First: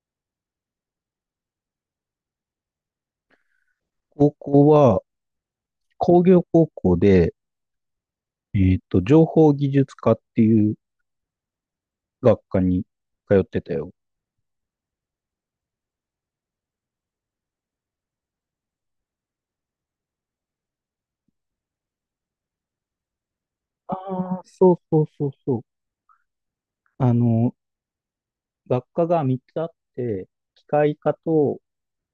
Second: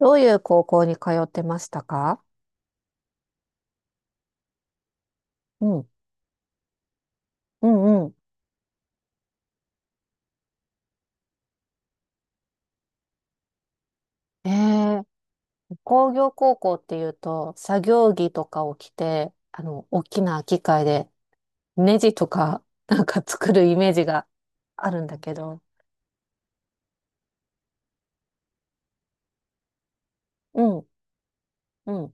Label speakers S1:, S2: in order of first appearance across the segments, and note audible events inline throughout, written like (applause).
S1: どういう高校に通ってましたか？
S2: 高校は
S1: うん。
S2: 工業高校で、
S1: うんうん。
S2: 情報技術科っていう学科に通ってたよ。
S1: ええ。工業高校っていうと、作業着とかを着て、大きな機械で、ネジとか、(laughs) なんか作るイメー
S2: あ
S1: ジが
S2: あ、そう
S1: ある
S2: そ
S1: ん
S2: う
S1: だ
S2: そう
S1: け
S2: そ
S1: ど。
S2: う。あの、学科が3つあって、
S1: う
S2: 機
S1: ん、
S2: 械科と、
S1: うん、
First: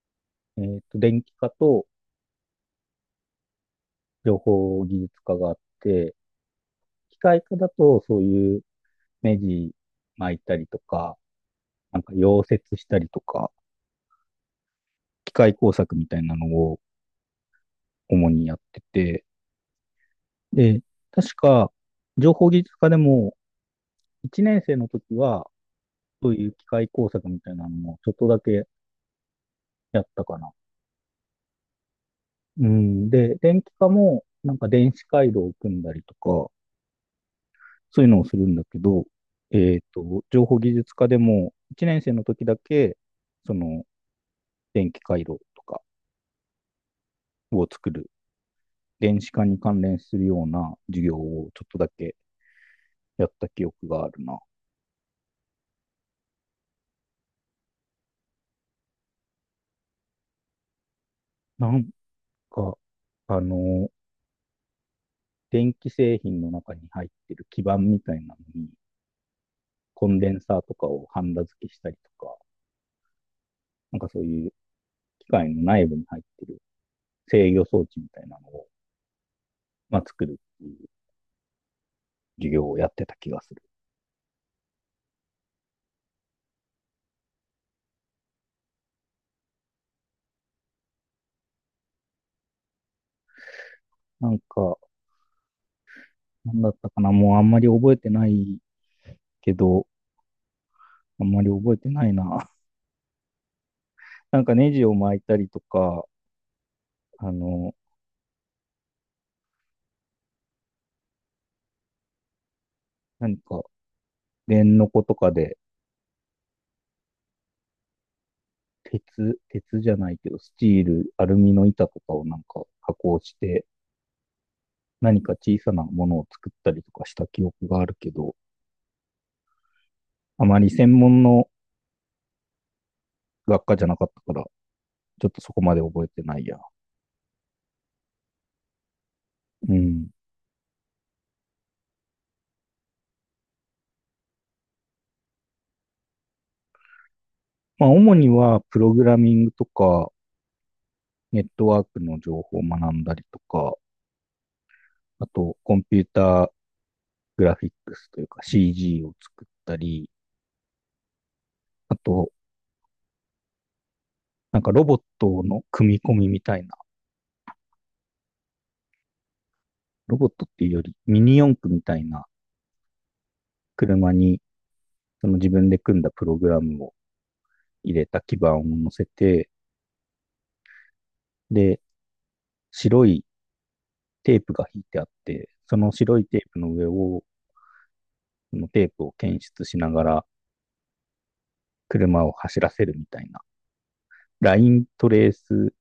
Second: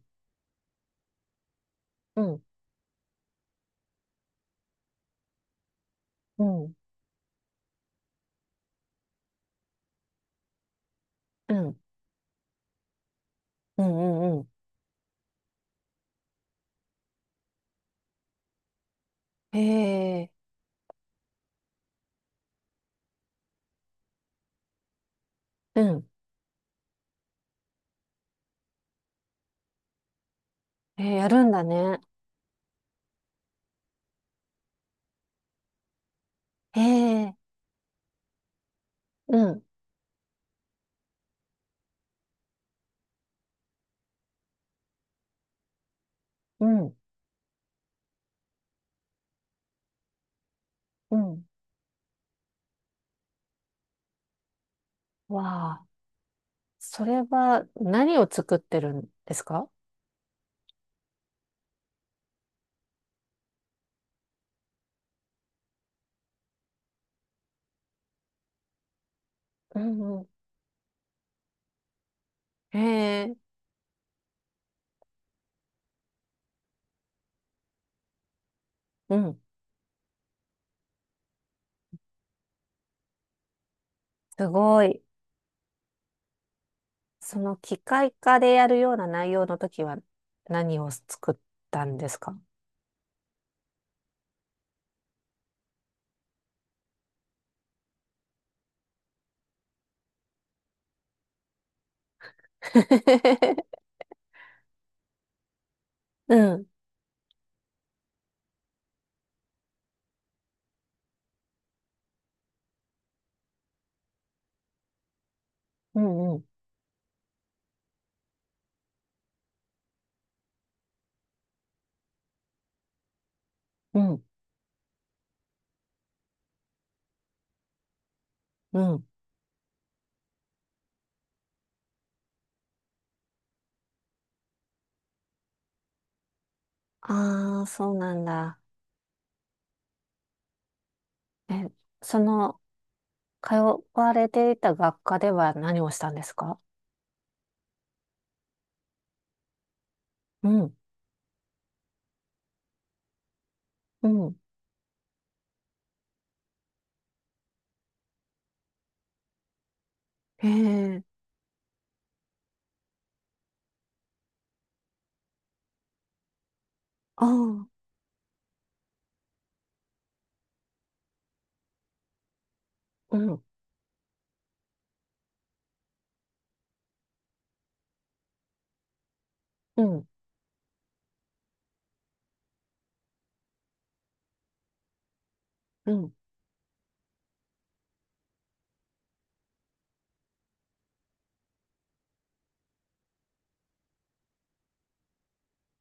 S2: 電気科と
S1: うん、
S2: 情報技術科があって、
S1: うん、
S2: 機械科だとそういう目ジ巻いたりとか、
S1: うん、うん、
S2: なんか溶接したりとか、
S1: うん、うん。
S2: 機械工作みたいなのを主にやってて、
S1: ええ。
S2: で、確か情報技術科でも一年生の時は、
S1: うん。
S2: そういう機械工作みたいなのもちょっとだけやったかな。
S1: ええ、やるんだね。
S2: うん。で、電気科も、なんか電子回路を組んだりとか、
S1: ええ。
S2: そういうのをするんだけど、
S1: うん、
S2: 情報技術科でも、一年生の時だけ、その、電気回路とか
S1: うん、
S2: を作る、電子化に関連するような授業
S1: うん。
S2: をちょっとだけやった記憶があるな。
S1: わあ、それは何を作ってるんですか？
S2: なんか、あの、電気製品の中に入ってる基板みたいなのに、
S1: うん、
S2: コン
S1: うん。
S2: デンサーとかをハンダ付けしたりとか、
S1: ええ。
S2: なんかそういう機械の内部に入ってる制御装置みたいなのを、
S1: うん。
S2: まあ、作るっていう授業をやってた気がする。
S1: すごい。その機械化でやるような内容の時は何を作ったんですか？
S2: なんか、なんだったかなもうあんまり覚えてないけど、あんまり覚えてないな。
S1: (laughs)
S2: (laughs) なんかネジを巻いたりとか、
S1: うん。
S2: あの、何か電の子とかで
S1: うん、うん、
S2: 鉄じゃないけど、スチール、アルミの板とかをなんか加工して、
S1: うん、
S2: 何か小さなものを作ったりとかした記憶があるけど、
S1: うん。
S2: あまり専門の学科じゃなかったから、ちょっとそこまで覚えてないや。
S1: ああ、そうなんだ。
S2: うん。
S1: え、その、通われていた学科では何をしたんですか？
S2: まあ、主には、プログラミングとか、
S1: うん、
S2: ネットワークの情報を学んだりとか、
S1: うん。
S2: あと、コンピューターグラフィックスというか CG を作ったり、
S1: へえ、
S2: あと、なんかロボットの組み込みみたいな、
S1: ああ、
S2: ロボットっていうよりミニ四駆みたいな
S1: うん、
S2: 車に、その自分で組んだプログラムを入れた基板を乗せて、
S1: うん、
S2: で、白いテープが引いてあって、そ
S1: う
S2: の
S1: ん、
S2: 白いテープの上をそのテープを検出しながら車を走らせるみたいな、ライントレース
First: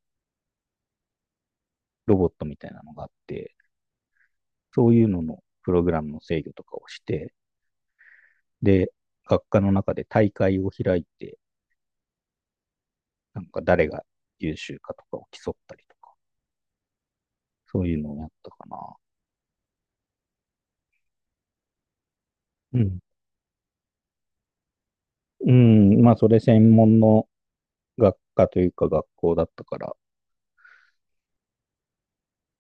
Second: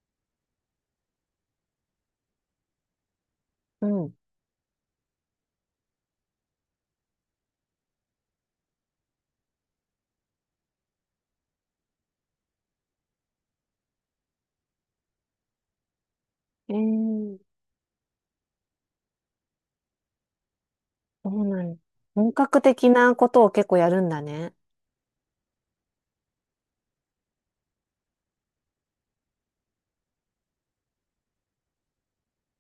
S2: ロボットみたいなのがあって、
S1: うん。
S2: そういうののプログラムの制御とかをして、で、学科の中で大会を開いて、なんか誰が優秀かとかを競ったりとか、
S1: ええ、
S2: そういうのをやったかな。
S1: そうなん。本格
S2: う
S1: 的
S2: ん。
S1: なことを結構やるんだね。
S2: うん、まあ、それ専門の学科というか学校だったから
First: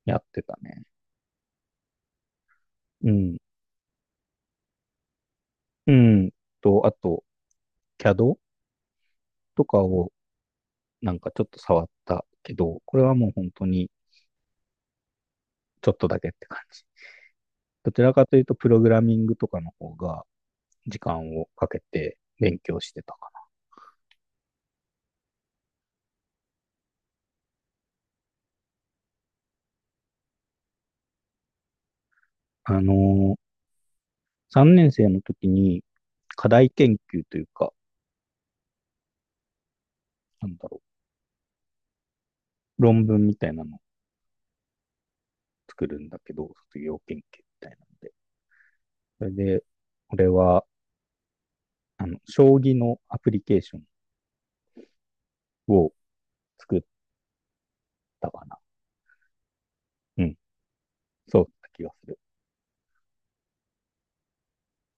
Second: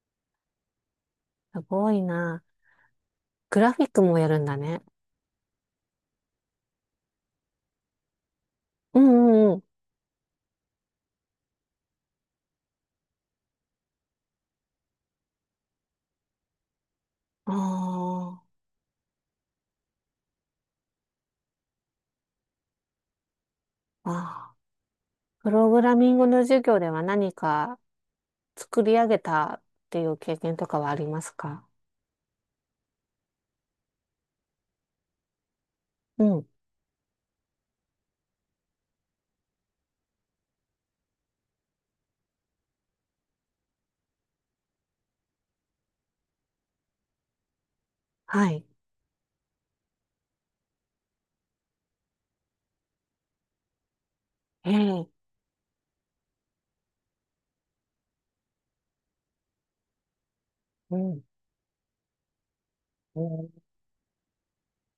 S2: やってたね。
S1: すごいな。
S2: うん。
S1: グラフィックもやるんだね。
S2: うん。と、あと、CAD
S1: うんうん。
S2: とかをなんかちょっと触ったけど、これはもう本当にちょっとだけって感じ。
S1: あ
S2: どちらかというと、プログラミングとかの方が時間をかけて勉強してたか
S1: あ、ああ。プログラミングの授業では何か作り上げたっていう経験とかはありますか？
S2: な。ー、3年生の時に
S1: うん。
S2: 課題研究というか、なんだろう、論文みたいなのを作るんだけど、卒業研究みたいなので。
S1: はい。
S2: それで、俺は、将棋のアプリケーション
S1: ええ。
S2: を作ったかな。うん、
S1: うん、
S2: そうだった気がする。
S1: うん。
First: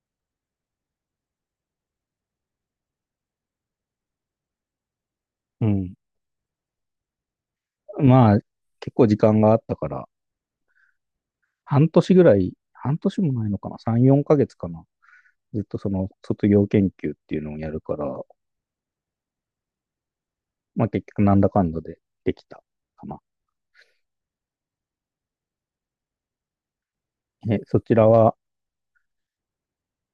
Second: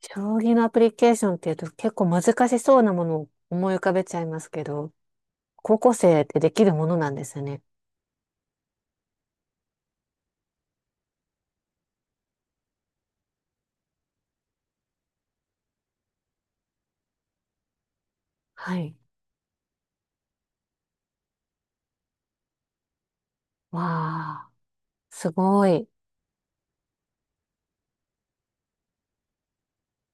S1: 将棋のアプリケーションっていうと結構難しそうなものを思い浮かべちゃいますけど、
S2: う
S1: 高校
S2: ん。
S1: 生ってできるものなんですよね。
S2: まあ、結構時間があったから、半年ぐらい、半年もないのかな、3、4ヶ月かな。ずっとその卒業研究っていうのをやるから、
S1: はい。
S2: まあ結局なんだかんだでできたかな。
S1: わあ、すごい。
S2: え、そちらは、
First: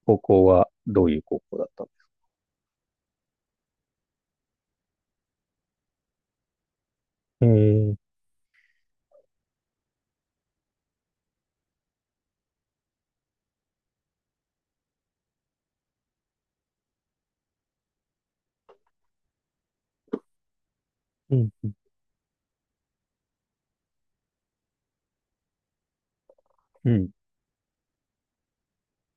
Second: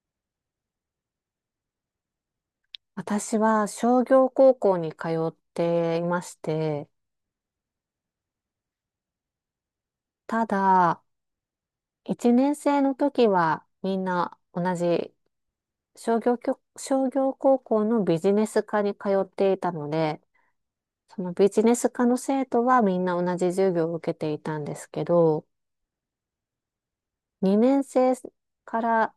S2: 高校はどういう高校だったの？
S1: 私は商業高校に通っていまして、
S2: えー、
S1: ただ、1年生の時はみんな同じ商業高校のビジネス科に通っていたので、その
S2: う
S1: ビ
S2: ん、
S1: ジネス
S2: ん
S1: 科の生徒はみんな同じ授業を受けていたんですけど、
S2: うん。
S1: 2年生から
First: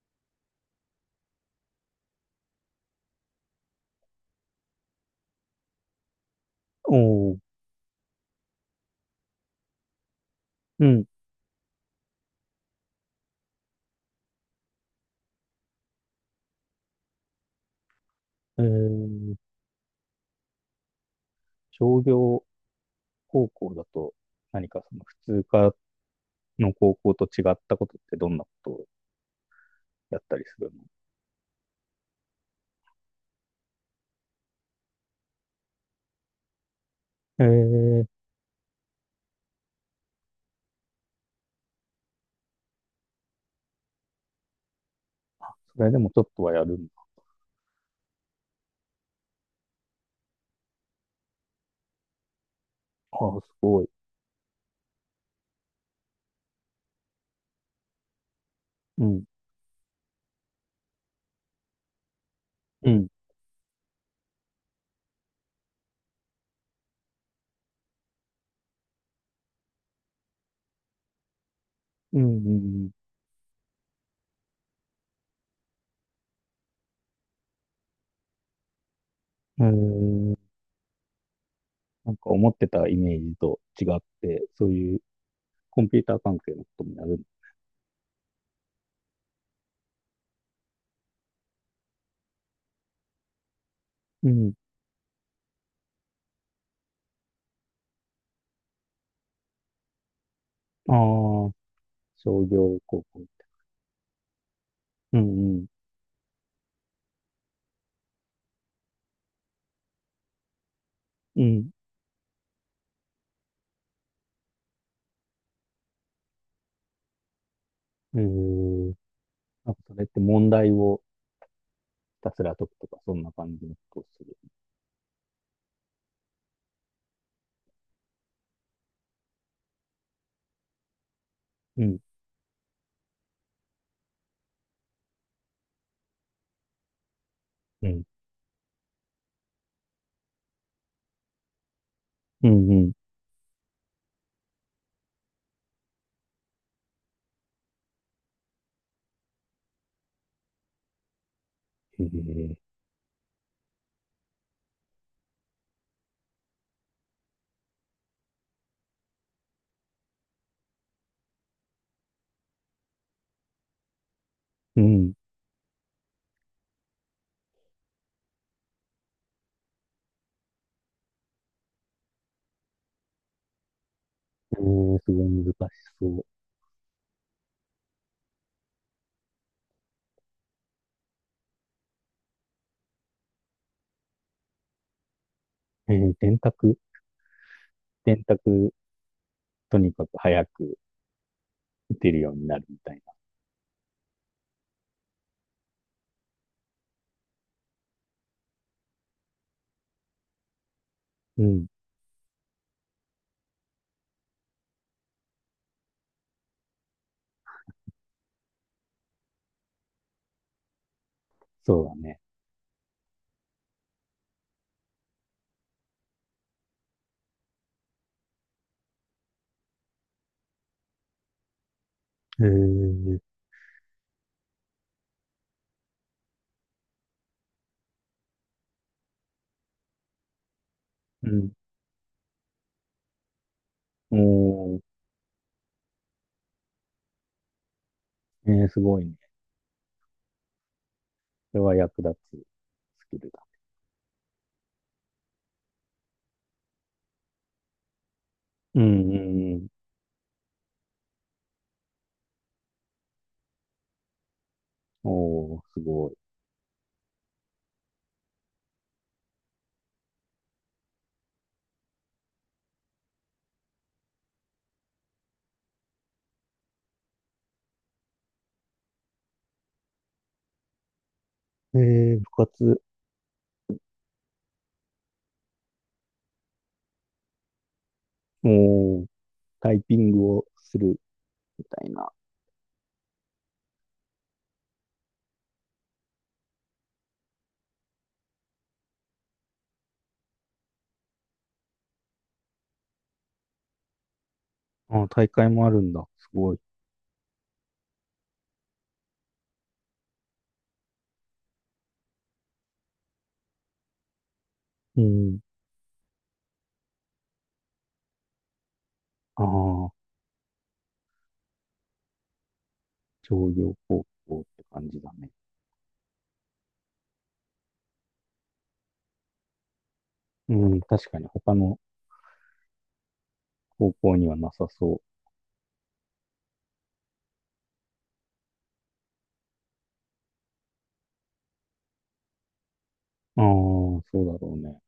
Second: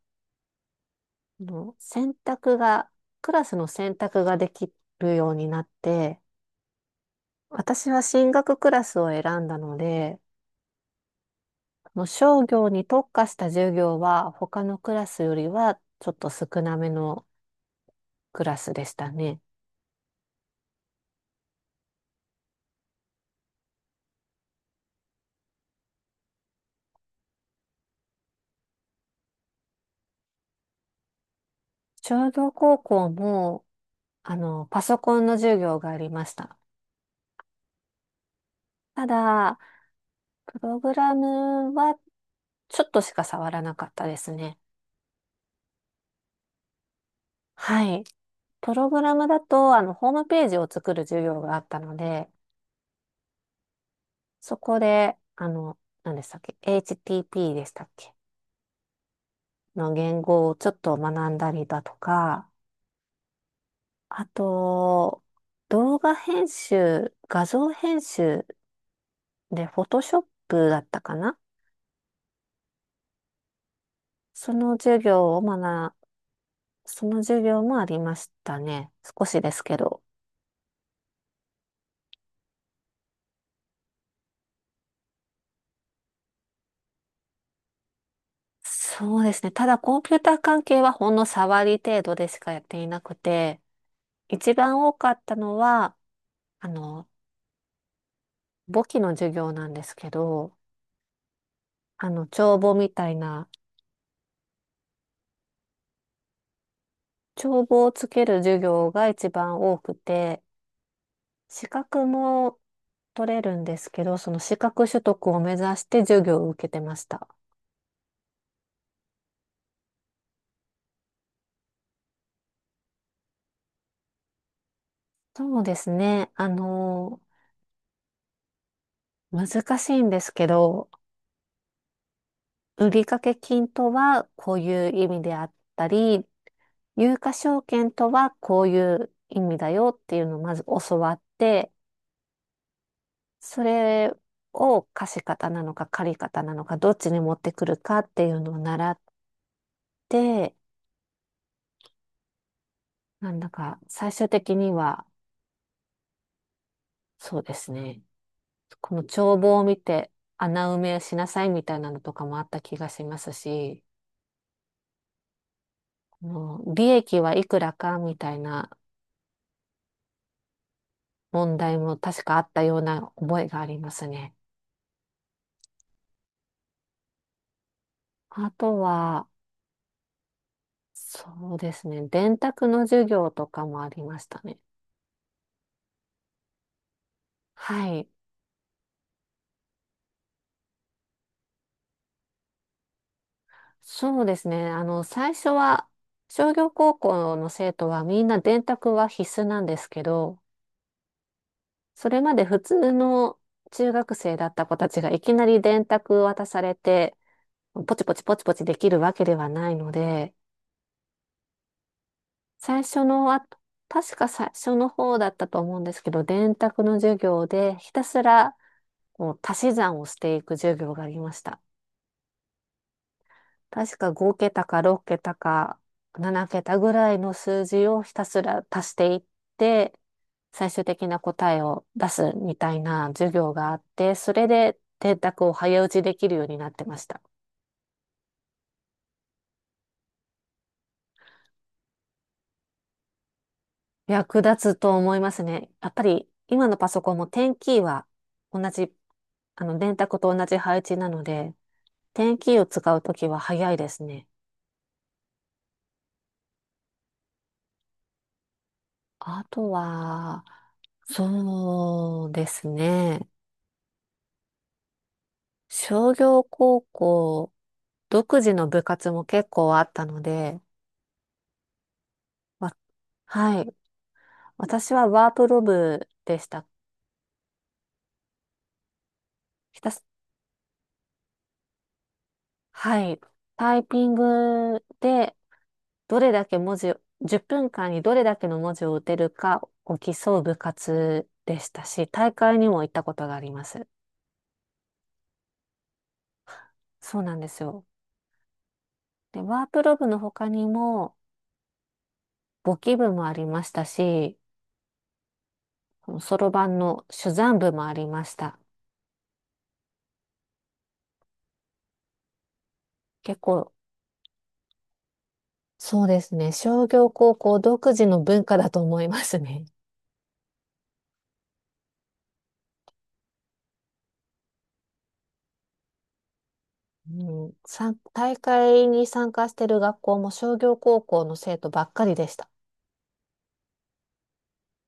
S1: の選択が、クラスの選択ができるようになって、
S2: おー
S1: 私は進学クラスを選んだので、
S2: うん。
S1: その商業に特化した授業は他のクラスよりはちょっと少なめのクラ
S2: え
S1: スでした
S2: ー、
S1: ね。
S2: 商業高校だと、何かその普通科の高校と違ったことってどんなことをやったりするの？
S1: 商業高校もパソコンの授業がありました。
S2: えー、
S1: ただ、プログラムはちょっとしか触らなかったですね。
S2: それでもちょっとはやるんだ。
S1: はい。プログラムだと、ホームページを作る授業があったので、
S2: ああ、すごい。
S1: そこで、何でしたっけ ?HTP でしたっけ
S2: うん。
S1: の言語をちょっと学んだりだとか、
S2: うん。
S1: あと、動画編集、画像編集で、フォトショップだったかな、
S2: うん。うんうん。
S1: その授業を学その授業もありましたね。少しです
S2: え
S1: けど。
S2: ー、なんか思ってたイメージと違って、そういうコンピューター関係のこともやる。
S1: そうですね。ただコンピューター関係はほんの触り程度でしかやっていなくて、
S2: うん。
S1: 一番多かったのは、あの、簿記の授業なんですけど、
S2: ああ、商
S1: 帳簿
S2: 業
S1: み
S2: 高
S1: たい
S2: 校。
S1: な、
S2: うんうん。
S1: 帳簿をつける授業が一番多くて、
S2: う
S1: 資
S2: ん。
S1: 格も取れるんですけど、その資格取得を目指して授業を受けてました。
S2: えー、なんかそれって問題をひたすら解くとか、そんな感じのことをする。
S1: そうですね。難しいんですけど、
S2: うん。
S1: 売掛金とはこういう意味であったり、有価証
S2: う
S1: 券
S2: ん。
S1: とはこういう意味だよっていうのをまず教わって、
S2: うんうん。
S1: それを貸方なのか借方なのかどっちに持ってくるかっていうのを習って、
S2: えー、
S1: なんだか最終的にはそうですね、この帳簿を見て穴埋めしなさいみたいなのとかもあった気がしますし、
S2: うん。
S1: この利益はいくらかみたいな問題も確かあったような覚えがありますね。
S2: えー、すごい難しそう。
S1: あとは、そうですね、電卓の授業とかもありましたね。
S2: えー、電卓。
S1: はい。
S2: 電卓、とにかく早く打てるようになるみたい
S1: そうですね。最初は、商業高校の生徒はみんな電卓は必須なんですけど、
S2: な。うん。
S1: それまで普通の中学生だった子たちがいきなり電卓渡されて、ポチポチポチポチできるわけではないので、
S2: そうだね。
S1: 最初のあ、確か最初の方だったと思うんですけど、電卓の授業でひたすらこう足し算をしていく授業がありました。
S2: えー、
S1: 確か5桁か6桁か7桁ぐらいの数字をひたすら足していって、最終的な
S2: うん。
S1: 答えを出すみたいな授業があって、それ
S2: お
S1: で
S2: ー、
S1: 電卓を早打ちできるようになってました。
S2: えー、すごいね。それは役立つスキルだ。
S1: 役立つと思いますね。やっぱり今のパソコンもテンキーは同
S2: うん
S1: じ、
S2: うんう
S1: あ
S2: ん。
S1: の電卓と同じ配置なので、テンキーを使うときは早いですね。
S2: おー、すご
S1: あとは、そうですね。商業高校、独自の部活も結構あったので、
S2: い。えー、部
S1: わ
S2: 活、
S1: はい。私はワープロ部でした。
S2: もう、タ
S1: ひ
S2: イ
S1: た
S2: ピ
S1: す、
S2: ングをするみたいな。
S1: はい。タイピングで、どれだけ文字を、10分間にどれだけの文字を打てるかを競う部活でしたし、大会にも行ったことがあります。
S2: ああ、大会もあるんだ。すごい。
S1: そうなんですよ。で、ワープロ部の他にも、簿記部もありましたし、
S2: うん。
S1: そのそろばんの珠算部もありました。
S2: ああ、
S1: 結
S2: 商
S1: 構、
S2: 業高校って感じだね。
S1: そうですね。商業高校独自の文化だと思いますね。
S2: うん。確かに他の高校にはなさそ
S1: うん、大会に参加してる学校も商業高校の生徒ばっかりでした。
S2: う。ああ、そうだろうね。